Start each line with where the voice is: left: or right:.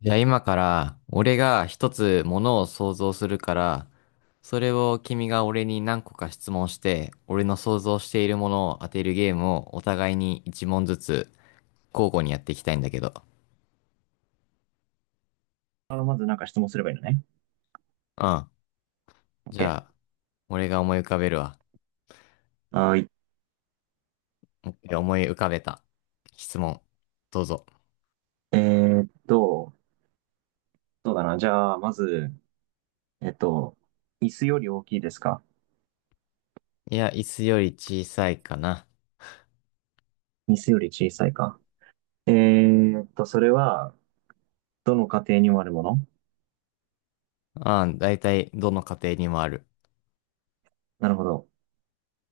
left: じゃあ今から、俺が一つものを想像するから、それを君が俺に何個か質問して、俺の想像しているものを当てるゲームをお互いに一問ずつ交互にやっていきたいんだけど。
right: あ、まずなんか質問すればいいのね。
left: うん。じゃ
right: OK。
left: あ、俺が思い浮かべるわ。
right: はーい。
left: オッケー思い浮かべた。質問。どうぞ。
right: えーっと、そうだな。じゃあ、まず、えっと、椅子より大きいですか？
left: いや、椅子より小さいかな。
right: 椅子より小さいか。それは、どの家庭にもあるもの？
left: うん、だいたいどの家庭にもある。
right: なるほど。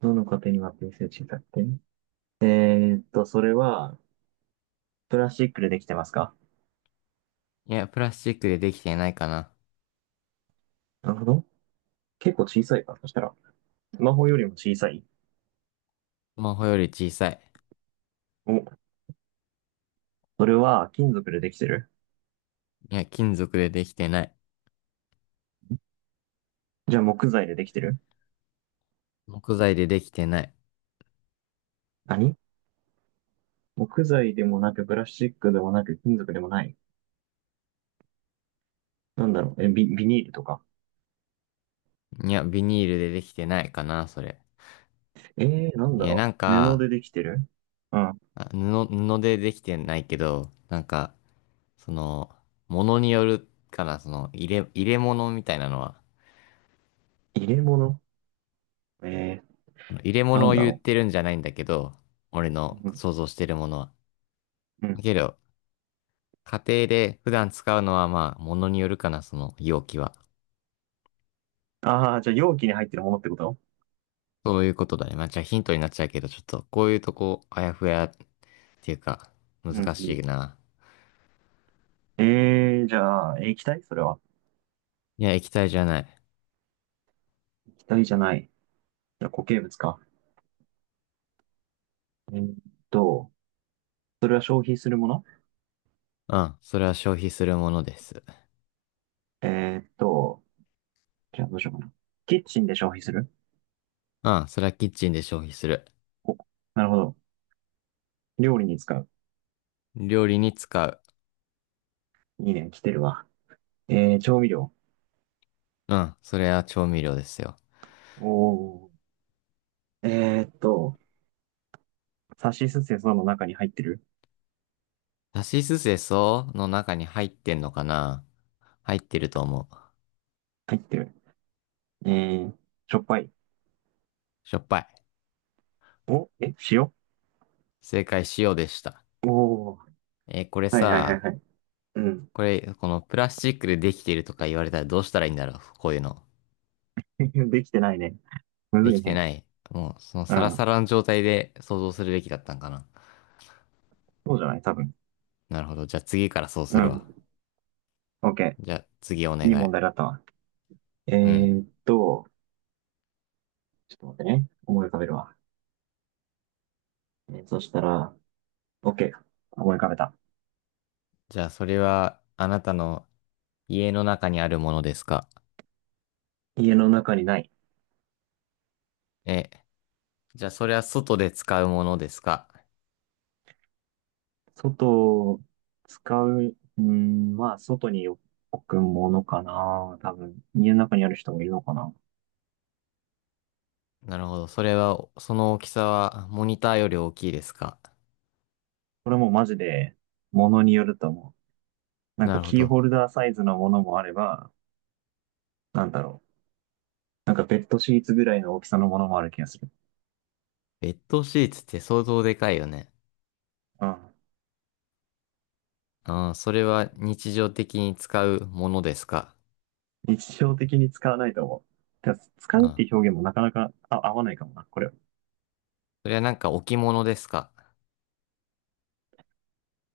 right: どの家庭にもあって椅子より小さくて。えそれは、プラスチックでできてますか？
left: いや、プラスチックでできてないかな。
right: なるほど。結構小さいか。そしたら、スマホよりも小さい。
left: スマホより小さい。
right: お、それは金属でできてる？
left: いや、金属でできてない。
right: じゃあ木材でできてる？
left: 木材でできてない。
right: 何？木材でもなく、プラスチックでもなく、金属でもない。なんだろう、ビニールとか。
left: いや、ビニールでできてないかな、それ。
right: えなん
left: い
right: だ
left: や、なん
right: ろう、布
left: か、
right: でできてる？うん。
left: 布でできてないけど、なんか、その、物によるから、その、入れ物みたいなのは、
right: 入れ物？えー、
left: 入れ
right: な
left: 物
right: ん
left: を
right: だ
left: 言っ
right: ろ
left: てるんじゃないんだけど、俺
right: う。
left: の
right: うん。
left: 想像してるものは。
right: うん。
left: けど、家庭で普段使うのは、まあ、物によるかな、その容器は。
right: ああ、じゃあ容器に入ってるものってこと？
left: そういうことだね。まあ、じゃあヒントになっちゃうけど、ちょっと、こういうとこ、あやふやっていうか、
right: う
left: 難し
right: ん
left: いな。
right: うん。じゃあ、液体それは？
left: いや、液体じゃない。
right: 液体じゃない。じゃあ固形物か。えーっと、それは消費するもの？
left: うん、それは消費するものです。
right: えーっと、じゃあどうしようかな。キッチンで消費する？
left: うん、それはキッチンで消費する。
right: なるほど。料理に使う。
left: 料理に使う。
right: いいね、来てるわ。調味料？
left: うん、それは調味料ですよ。
right: おー。えーっと、さしすせその中に入ってる？
left: さしすせその中に入ってんのかな。入ってると思う。
right: 入ってる。えー、しょっぱい？
left: しょっぱい。
right: お、塩、お。
left: 正解、塩でした。
right: おー、
left: これ
right: はいはいはい
left: さ、
right: はい。うん。
left: このプラスチックでできてるとか言われたらどうしたらいいんだろう、こういうの。
right: できてないね。む
left: で
right: ず
left: き
right: い
left: て
right: ね。
left: ない。もう、その
right: う
left: サラサ
right: ん。
left: ラの状態で想像するべきだったんかな。
right: そうじゃない多分。
left: なるほど。じゃあ次からそう
right: う
left: するわ。
right: ん。オッケ
left: じゃあ次お願
right: ー。いい
left: い。
right: 問題だったわ。え
left: うん。
right: ーっと、ちょっと待ってね。思い浮かべるわ。そしたら、オッケー。思い浮かべた。
left: じゃあ、それは、あなたの家の中にあるものですか？
right: 家の中にない。
left: え、じゃあ、それは外で使うものですか？
right: 外を使う、うん、まあ、外に置くものかな。多分、家の中にある人もいるのかな。
left: なるほど。それは、その大きさは、モニターより大きいですか？
right: これもマジで、ものによると思う。なん
left: な
right: か
left: るほ
right: キー
left: ど。
right: ホルダーサイズのものもあれば、なんだろう。なんかベッドシーツぐらいの大きさのものもある気がする。
left: ベッドシーツって相当でかいよね。
right: うん。
left: ああ、それは日常的に使うものですか？
right: 日常的に使わないと思う。だから使
left: あ
right: うって
left: あ、
right: いう表現もなかなか合わないかもな。これ、
left: それはなんか置物ですか？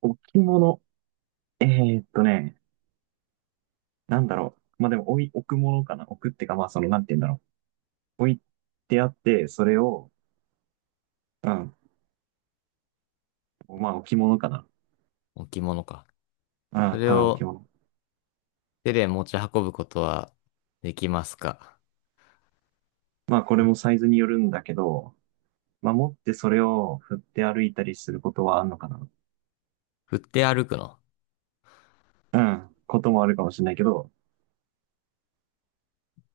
right: 置物？えーっとね、なんだろう。まあ、でも置くものかな。置くってか、まあ、なんて言うんだろう。置いてあって、それを、うん。まあ、置物かな。
left: 置物か。
right: う
left: そ
right: ん、
left: れ
right: ただ置
left: を
right: 物。
left: 手で持ち運ぶことはできますか？
right: まあ、これもサイズによるんだけど、まあ、持ってそれを振って歩いたりすることはあんのかな。
left: 振って歩くの？
right: うん、こともあるかもしれないけど、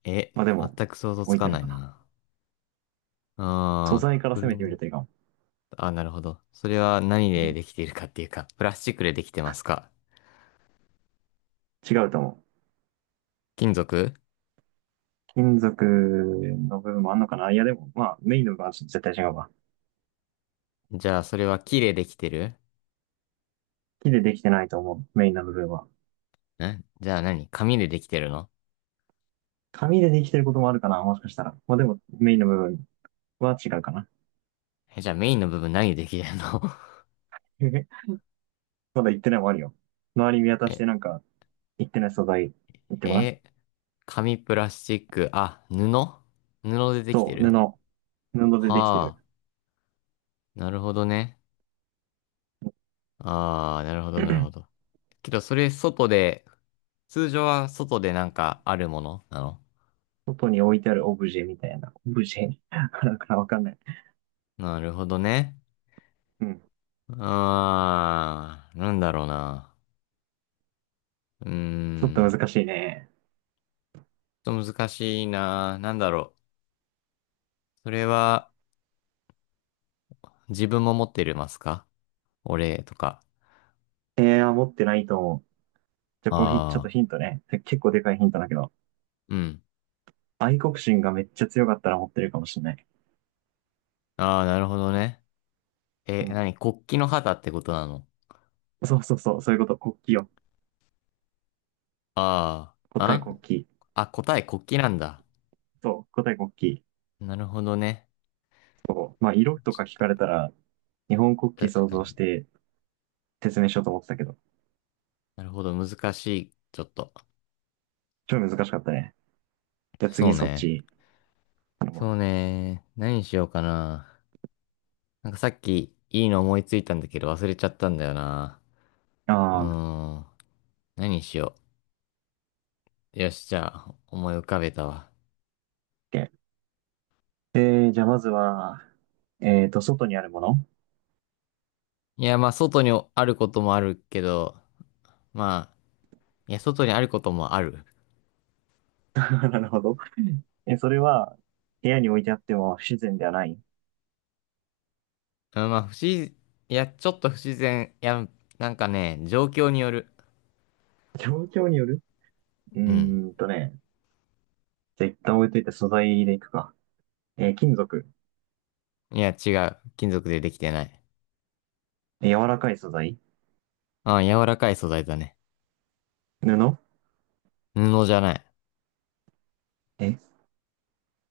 left: え、
right: まあでも、
left: 全く想像つ
right: 置い
left: か
right: て
left: な
right: る
left: い
right: かな。
left: な。
right: 素
left: あ
right: 材か
left: あ、
right: ら攻めてみ
left: 車。
right: るといいかも。
left: あ、なるほど。それは何
right: う
left: で
right: ん、
left: できているかっていうか、プラスチックでできてますか？
right: 違うと思う。
left: 金属？
right: 金属の部分もあんのかな。いやでも、まあ、メインの部分は絶対違うわ。
left: じゃあ、それは木でできてる？
right: 木でできてないと思う、メインの部分は。
left: んじゃあ何？紙でできてるの？
right: 紙でできてることもあるかな、もしかしたら。まあでも、メインの部分は違うかな。
left: え、じゃあメインの部分何でできてるの？
right: まだ言ってないもあるよ。周り見 渡し
left: え、
right: てなんか、言ってない素材、言ってごらん。
left: え、紙、プラスチック、あ、布。布でできて
right: そう、
left: る？
right: 布。布でできてる。
left: は？あ、なるほどね。ああ、なるほど、なるほど。けど、それ外で、通常は外でなんかあるものなの？
right: 外に置いてあるオブジェみたいな。オブジェ なんかわかんない。
left: なるほどね。
right: うん。
left: あー、なんだろうな。うー
right: ちょっと
left: ん。
right: 難しいね。
left: ちょっと難しいな。なんだろう。それは、自分も持ってるますか？お礼とか。
right: 持ってないと思う。じゃあ、こうひ、ちょっと
left: あ
right: ヒントね。て結構でかいヒントだけど。
left: ー、うん。
right: 愛国心がめっちゃ強かったら持ってるかもしれない。
left: ああ、なるほどね。
right: う
left: え、
right: ん。
left: なに、国旗の旗ってことなの？
right: そうそうそう、そういうこと。国旗よ。
left: あー、
right: 答え
left: あ
right: 国旗。
left: あ、答え国旗なんだ。
right: そう、答え国旗。
left: なるほどね。
right: そう。まあ、色と
left: ち
right: か聞かれたら、日本国旗
left: 確
right: 想
left: か
right: 像し
left: に。
right: て説明しようと思ってたけど。
left: なるほど、難しい。ちょっと。
right: 超難しかったね。じゃあ
left: そ
right: 次
left: う
right: そっ
left: ね。
right: ち。あの、
left: そ
right: ま
left: うね。何にしようかな。なんかさっき、いいの思いついたんだけど忘れちゃったんだよな。う
right: ああ、
left: ーん。何しよう。よし、じゃあ、思い浮かべたわ。
right: OK。じゃあまずは、外にあるもの？
left: いや、まあ、外にあることもあるけど、まあ、いや、外にあることもある。
right: なるほど。それは、部屋に置いてあっても不自然ではない？
left: うんまあ、いや、ちょっと不自然。いや、なんかね、状況による。
right: 状況による？う
left: うん。
right: ーんとね。じゃあ一旦置いといて素材でいくか。金属？
left: いや、違う。金属でできてない。
right: 柔らかい素材？
left: ああ、柔らかい素材だね。
right: 布？
left: 布じゃない。
right: え、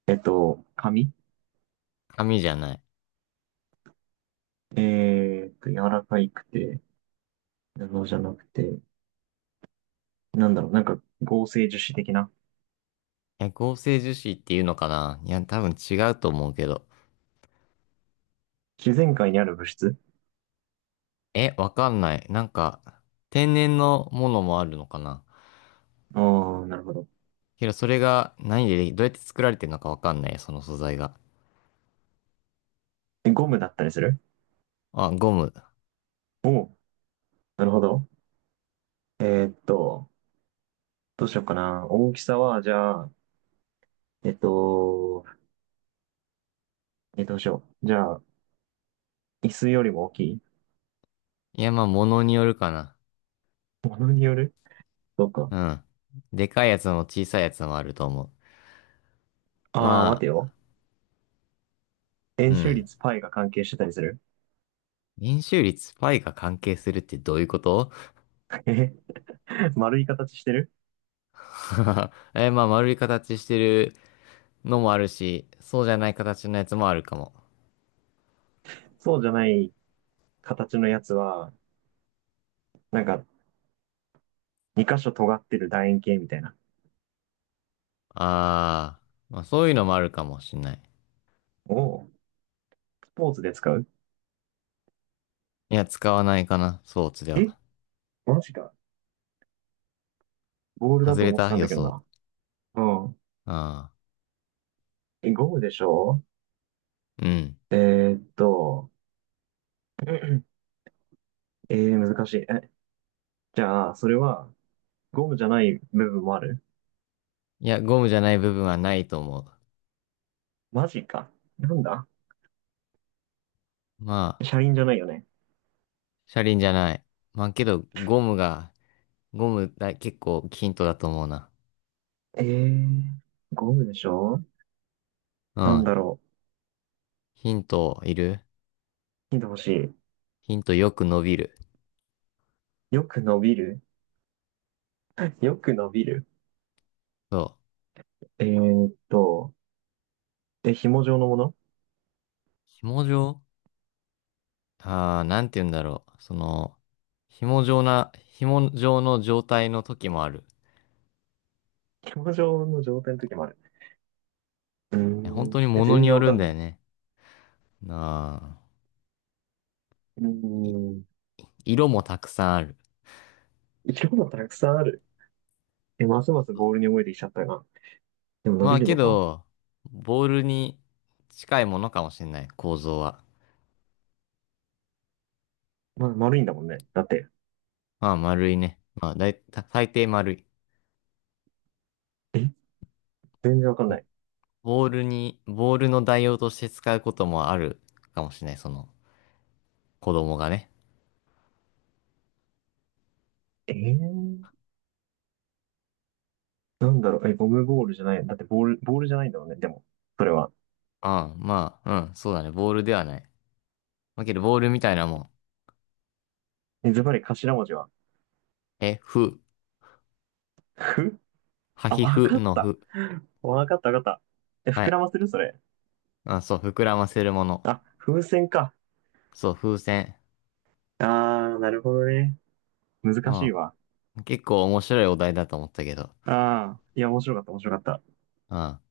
right: 紙？
left: 紙じゃない。い
right: 柔らかいくて、布じゃなくて、なんだろう、なんか合成樹脂的な？
left: や、合成樹脂っていうのかな。いや、多分違うと思うけど。
right: 自然界にある物質？
left: え、わかんない。なんか、天然のものもあるのかな？
right: ああ、なるほど。
left: けどそれが何ででどうやって作られてるのかわかんない、その素材が。
right: ゴムだったりする？
left: あ、ゴム。
right: おう、なるほど。えーっと、どうしようかな。大きさは、じゃあ、えっと、どうしよう。じゃあ、椅子よりも大きい？
left: いや、まあ、ものによるかな。
right: ものによる？そうか。
left: うん。でかいやつも小さいやつもあると思う。
right: ああ、
left: ま
right: 待
left: あ、
right: てよ。
left: う
right: 円周
left: ん。
right: 率 π が関係してたりする？
left: 円周率 π が関係するってどういうこと？
right: 丸い形してる？
left: え、まあ、丸い形してるのもあるし、そうじゃない形のやつもあるかも。
right: そうじゃない形のやつは、なんか2箇所尖ってる楕円形みたいな。
left: あー、まあ、そういうのもあるかもしんない。
right: をスポーツで使う？
left: いや、使わないかな、スポーツで
right: え、
left: は。
right: マジか。ボールだ
left: 外
right: と
left: れ
right: 思って
left: た
right: たん
left: 予
right: だけど
left: 想。
right: な。うん。
left: あ
right: え、ゴムでしょ？
left: あ、うん。
right: えーっと、難しい。じゃあ、それはゴムじゃない部分もある？
left: いや、ゴムじゃない部分はないと思う。
right: マジか。なんだ？
left: まあ、
right: 車輪じゃないよね？
left: 車輪じゃない。まあけど、ゴムだ、結構ヒントだと思うな。
right: えー、ゴムでしょ？
left: う
right: なん
left: ん。
right: だろう。
left: ヒントいる？
right: ヒント欲し
left: ヒントよく伸びる。
right: い。よく伸びる？よく伸びる。
left: そう。
right: えーっと、紐状のもの？
left: 紐状？ああー、なんて言うんだろう。その、紐状の状態の時もある。
right: 紐状の状態の時もある。うー
left: いや本当
right: ん。
left: に
right: え、
left: 物
right: 全
left: に
right: 然
left: よ
right: わ
left: る
right: か
left: ん
right: んな
left: だ
right: い
left: よ
right: な。
left: ね。なあ。
right: うーん。
left: 色もたくさんある。
right: 色がたくさんある。え、ますますボールに覚えてきちゃったが。でも伸
left: ま
right: び
left: あ
right: る
left: け
right: のか。
left: ど、ボールに、近いものかもしれない、構造は。
right: まあ、丸いんだもんね。だって。
left: まあ丸いね。まあ、最大抵丸い。
right: え、全然わかんない。
left: ボールの代用として使うこともあるかもしれない、その、子供がね。
right: えー、なんだろう。え、ゴムボールじゃない？だって、ボールじゃないんだもんね。でも、それは。
left: ああ、まあ、うん、そうだね、ボールではない。だけど、ボールみたいなもん。
right: え、ズバリ頭文字は？
left: え、
right: ふ
left: は
right: あ、
left: ひ
right: わ
left: ふ
right: かっ
left: の
right: た。
left: ふ。
right: わかったわかった。え、
left: は
right: 膨ら
left: い。
right: ませるそれ？
left: あ、そう、膨らませるもの。
right: あ、風船か。
left: そう、風船。
right: あー、なるほどね。難
left: う
right: しいわ。
left: ん、結構面白いお題だと思ったけど。
right: ああ、いや、面白かった、面白かった。
left: うん。